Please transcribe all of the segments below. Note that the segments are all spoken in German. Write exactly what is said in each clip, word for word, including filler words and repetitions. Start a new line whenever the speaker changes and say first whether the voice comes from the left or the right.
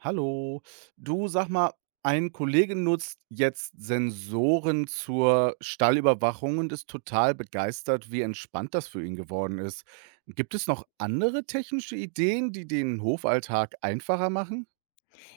right: Hallo. Du, sag mal, ein Kollege nutzt jetzt Sensoren zur Stallüberwachung und ist total begeistert, wie entspannt das für ihn geworden ist. Gibt es noch andere technische Ideen, die den Hofalltag einfacher machen?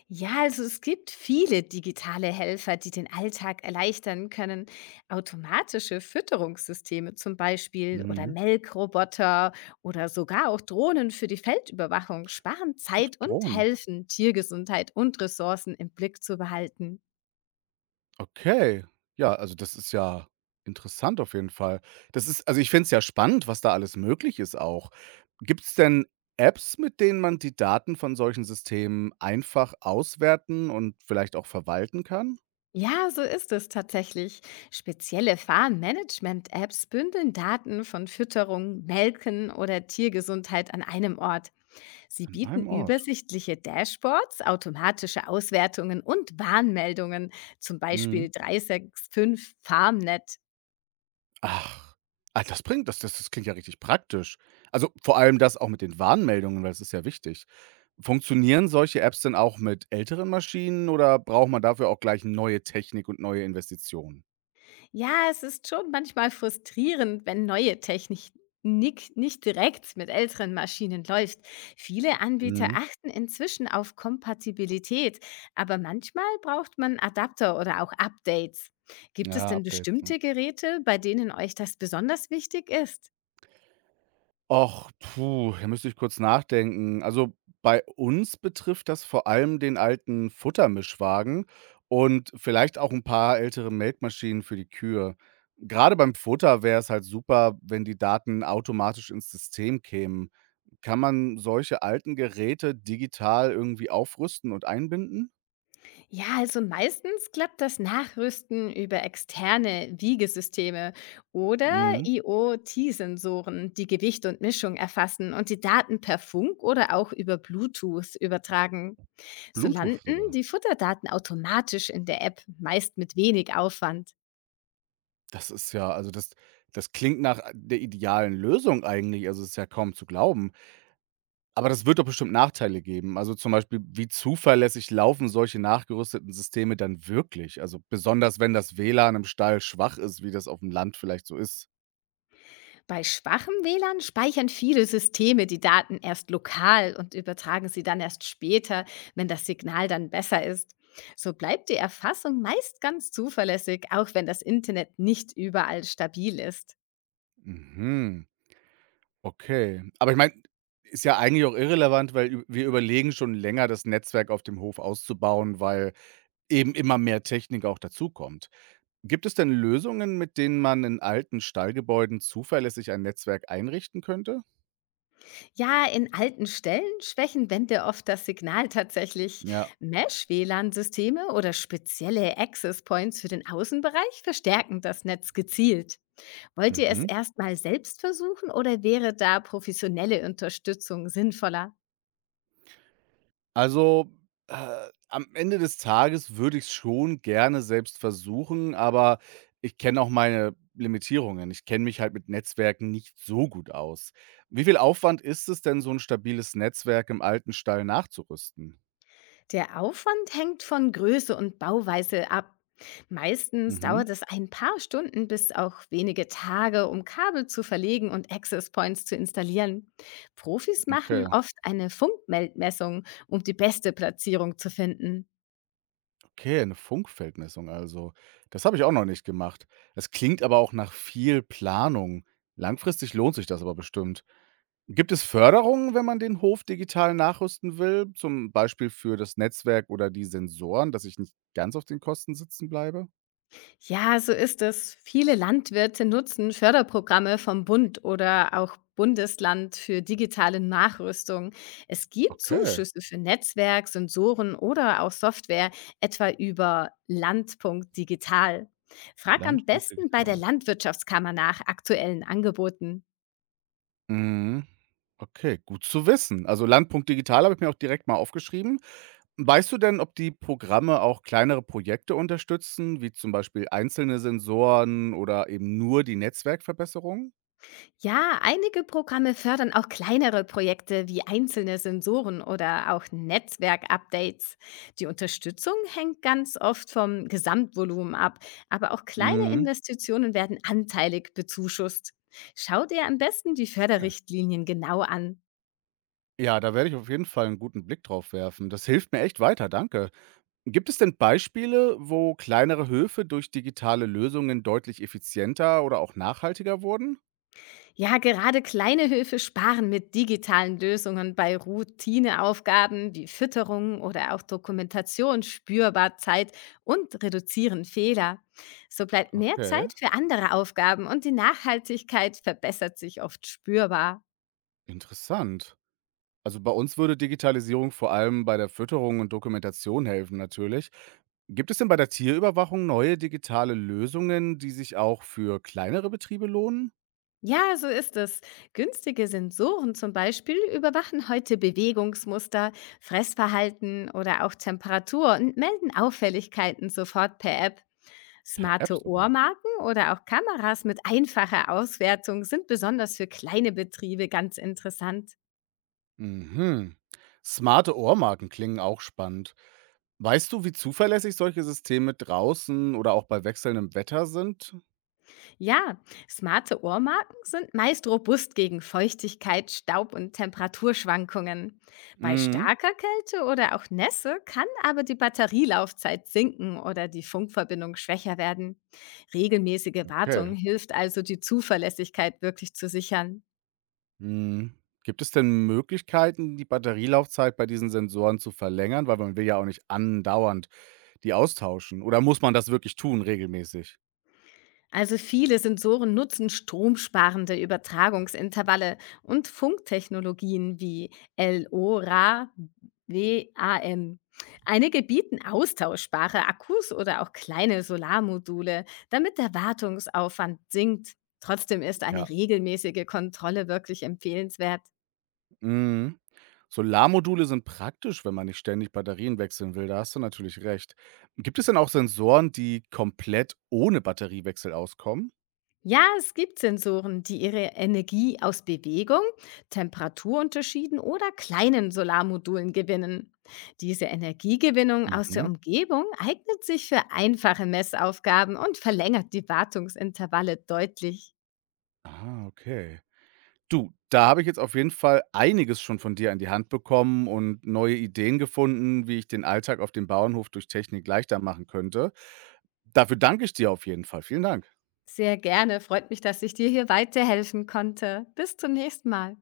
left: Ja, also es gibt viele digitale Helfer, die den Alltag erleichtern können. Automatische Fütterungssysteme zum Beispiel oder
right: Mhm.
left: Melkroboter oder sogar auch Drohnen für die Feldüberwachung sparen
right: Ach,
left: Zeit und
right: Drohnen.
left: helfen, Tiergesundheit und Ressourcen im Blick zu behalten.
right: Okay. Ja, also das ist ja interessant auf jeden Fall. Das ist, also ich finde es ja spannend, was da alles möglich ist auch. Gibt's denn Apps, mit denen man die Daten von solchen Systemen einfach auswerten und vielleicht auch verwalten kann?
left: Ja, so ist es tatsächlich. Spezielle Farm-Management-Apps bündeln Daten von Fütterung, Melken oder Tiergesundheit an einem Ort. Sie
right: An
left: bieten
right: einem Ort.
left: übersichtliche Dashboards, automatische Auswertungen und Warnmeldungen, zum
right: Mhm.
left: Beispiel dreihundertfünfundsechzig Farmnet.
right: Ach. Ah, das bringt das das das klingt ja richtig praktisch. Also, vor allem das auch mit den Warnmeldungen, weil das ist ja wichtig. Funktionieren solche Apps denn auch mit älteren Maschinen oder braucht man dafür auch gleich neue Technik und neue Investitionen?
left: Ja, es ist schon manchmal frustrierend, wenn neue Technik nick- nicht direkt mit älteren Maschinen läuft. Viele Anbieter
right: Mhm.
left: achten inzwischen auf Kompatibilität, aber manchmal braucht man Adapter oder auch Updates. Gibt es
right: Ja,
left: denn
right: Updates, ne?
left: bestimmte Geräte, bei denen euch das besonders wichtig ist?
right: Och, puh, da müsste ich kurz nachdenken. Also, bei uns betrifft das vor allem den alten Futtermischwagen und vielleicht auch ein paar ältere Melkmaschinen für die Kühe. Gerade beim Futter wäre es halt super, wenn die Daten automatisch ins System kämen. Kann man solche alten Geräte digital irgendwie aufrüsten und einbinden?
left: Ja, also meistens klappt das Nachrüsten über externe Wiegesysteme oder
right: Mhm.
left: IoT-Sensoren, die Gewicht und Mischung erfassen und die Daten per Funk oder auch über Bluetooth übertragen. So
right: Bluetooth
left: landen
right: sogar.
left: die Futterdaten automatisch in der App, meist mit wenig Aufwand.
right: Das ist ja, also, das das klingt nach äh, der idealen Lösung eigentlich. Also, es ist ja kaum zu glauben. Aber das wird doch bestimmt Nachteile geben. Also, zum Beispiel, wie zuverlässig laufen solche nachgerüsteten Systeme dann wirklich? Also, besonders wenn das W L A N im Stall schwach ist, wie das auf dem Land vielleicht so ist.
left: Bei schwachem W L A N speichern viele Systeme die Daten erst lokal und übertragen sie dann erst später, wenn das Signal dann besser ist. So bleibt die Erfassung meist ganz zuverlässig, auch wenn das Internet nicht überall stabil ist.
right: Mhm, okay. Aber ich meine, ist ja eigentlich auch irrelevant, weil ü wir überlegen schon länger, das Netzwerk auf dem Hof auszubauen, weil eben immer mehr Technik auch dazukommt. Gibt es denn Lösungen, mit denen man in alten Stallgebäuden zuverlässig ein Netzwerk einrichten könnte?
left: Ja, in alten Stellen schwächen Wände oft das Signal tatsächlich.
right: Ja.
left: Mesh-W L A N-Systeme oder spezielle Access Points für den Außenbereich verstärken das Netz gezielt. Wollt ihr es
right: Mhm.
left: erstmal selbst versuchen oder wäre da professionelle Unterstützung sinnvoller?
right: Also, äh, am Ende des Tages würde ich's schon gerne selbst versuchen, aber ich kenne auch meine Limitierungen. Ich kenne mich halt mit Netzwerken nicht so gut aus. Wie viel Aufwand ist es denn, so ein stabiles Netzwerk im alten Stall nachzurüsten?
left: Der Aufwand hängt von Größe und Bauweise ab. Meistens
right: Mhm,
left: dauert es ein paar Stunden bis auch wenige Tage, um Kabel zu verlegen und Access Points zu installieren. Profis machen
right: okay.
left: oft eine Funkmeldmessung, um die beste Platzierung zu finden.
right: Okay, eine Funkfeldmessung also. Das habe ich auch noch nicht gemacht. Das klingt aber auch nach viel Planung. Langfristig lohnt sich das aber bestimmt. Gibt es Förderungen, wenn man den Hof digital nachrüsten will, zum Beispiel für das Netzwerk oder die Sensoren, dass ich nicht ganz auf den Kosten sitzen bleibe?
left: Ja, so ist es. Viele Landwirte nutzen Förderprogramme vom Bund oder auch Bundesland für digitale Nachrüstung. Es gibt
right: Okay,
left: Zuschüsse für Netzwerk, Sensoren oder auch Software, etwa über land.digital. Frag am
right: Landpunkt
left: besten bei der
right: digital.
left: Landwirtschaftskammer nach aktuellen Angeboten.
right: Mhm. Okay, gut zu wissen. Also Landpunkt digital habe ich mir auch direkt mal aufgeschrieben. Weißt du denn, ob die Programme auch kleinere Projekte unterstützen, wie zum Beispiel einzelne Sensoren oder eben nur die Netzwerkverbesserung?
left: Ja, einige Programme fördern auch kleinere Projekte wie einzelne Sensoren oder auch Netzwerk-Updates. Die Unterstützung hängt ganz oft vom Gesamtvolumen ab, aber auch kleine
right: Mhm.
left: Investitionen werden anteilig bezuschusst. Schau dir am besten die
right: Ja,
left: Förderrichtlinien genau an.
right: Ja, da werde ich auf jeden Fall einen guten Blick drauf werfen. Das hilft mir echt weiter, danke. Gibt es denn Beispiele, wo kleinere Höfe durch digitale Lösungen deutlich effizienter oder auch nachhaltiger wurden?
left: Ja, gerade kleine Höfe sparen mit digitalen Lösungen bei Routineaufgaben wie Fütterung oder auch Dokumentation spürbar Zeit und reduzieren Fehler. So bleibt mehr
right: Okay,
left: Zeit für andere Aufgaben und die Nachhaltigkeit verbessert sich oft spürbar.
right: interessant. Also bei uns würde Digitalisierung vor allem bei der Fütterung und Dokumentation helfen natürlich. Gibt es denn bei der Tierüberwachung neue digitale Lösungen, die sich auch für kleinere Betriebe lohnen?
left: Ja, so ist es. Günstige Sensoren zum Beispiel überwachen heute Bewegungsmuster, Fressverhalten oder auch Temperatur und melden Auffälligkeiten sofort per App.
right: Per App
left: Smarte
right: sogar.
left: Ohrmarken oder auch Kameras mit einfacher Auswertung sind besonders für kleine Betriebe ganz interessant.
right: Mhm. Smarte Ohrmarken klingen auch spannend. Weißt du, wie zuverlässig solche Systeme draußen oder auch bei wechselndem Wetter sind?
left: Ja, smarte Ohrmarken sind meist robust gegen Feuchtigkeit, Staub und Temperaturschwankungen. Bei
right: Mhm.
left: starker Kälte oder auch Nässe kann aber die Batterielaufzeit sinken oder die Funkverbindung schwächer werden. Regelmäßige Wartung
right: Okay.
left: hilft also, die Zuverlässigkeit wirklich zu sichern.
right: Mhm. Gibt es denn Möglichkeiten, die Batterielaufzeit bei diesen Sensoren zu verlängern? Weil man will ja auch nicht andauernd die austauschen. Oder muss man das wirklich tun, regelmäßig?
left: Also viele Sensoren nutzen stromsparende Übertragungsintervalle und Funktechnologien wie LoRa, W A N. Einige bieten austauschbare Akkus oder auch kleine Solarmodule, damit der Wartungsaufwand sinkt. Trotzdem ist eine
right: Ja.
left: regelmäßige Kontrolle wirklich empfehlenswert.
right: Mhm. Solarmodule sind praktisch, wenn man nicht ständig Batterien wechseln will. Da hast du natürlich recht. Gibt es denn auch Sensoren, die komplett ohne Batteriewechsel auskommen?
left: Ja, es gibt Sensoren, die ihre Energie aus Bewegung, Temperaturunterschieden oder kleinen Solarmodulen gewinnen. Diese Energiegewinnung aus der
right: Mhm.
left: Umgebung eignet sich für einfache Messaufgaben und verlängert die Wartungsintervalle deutlich.
right: Ah, okay. Du, da habe ich jetzt auf jeden Fall einiges schon von dir an die Hand bekommen und neue Ideen gefunden, wie ich den Alltag auf dem Bauernhof durch Technik leichter machen könnte. Dafür danke ich dir auf jeden Fall. Vielen Dank.
left: Sehr gerne, freut mich, dass ich dir hier weiterhelfen konnte. Bis zum nächsten Mal.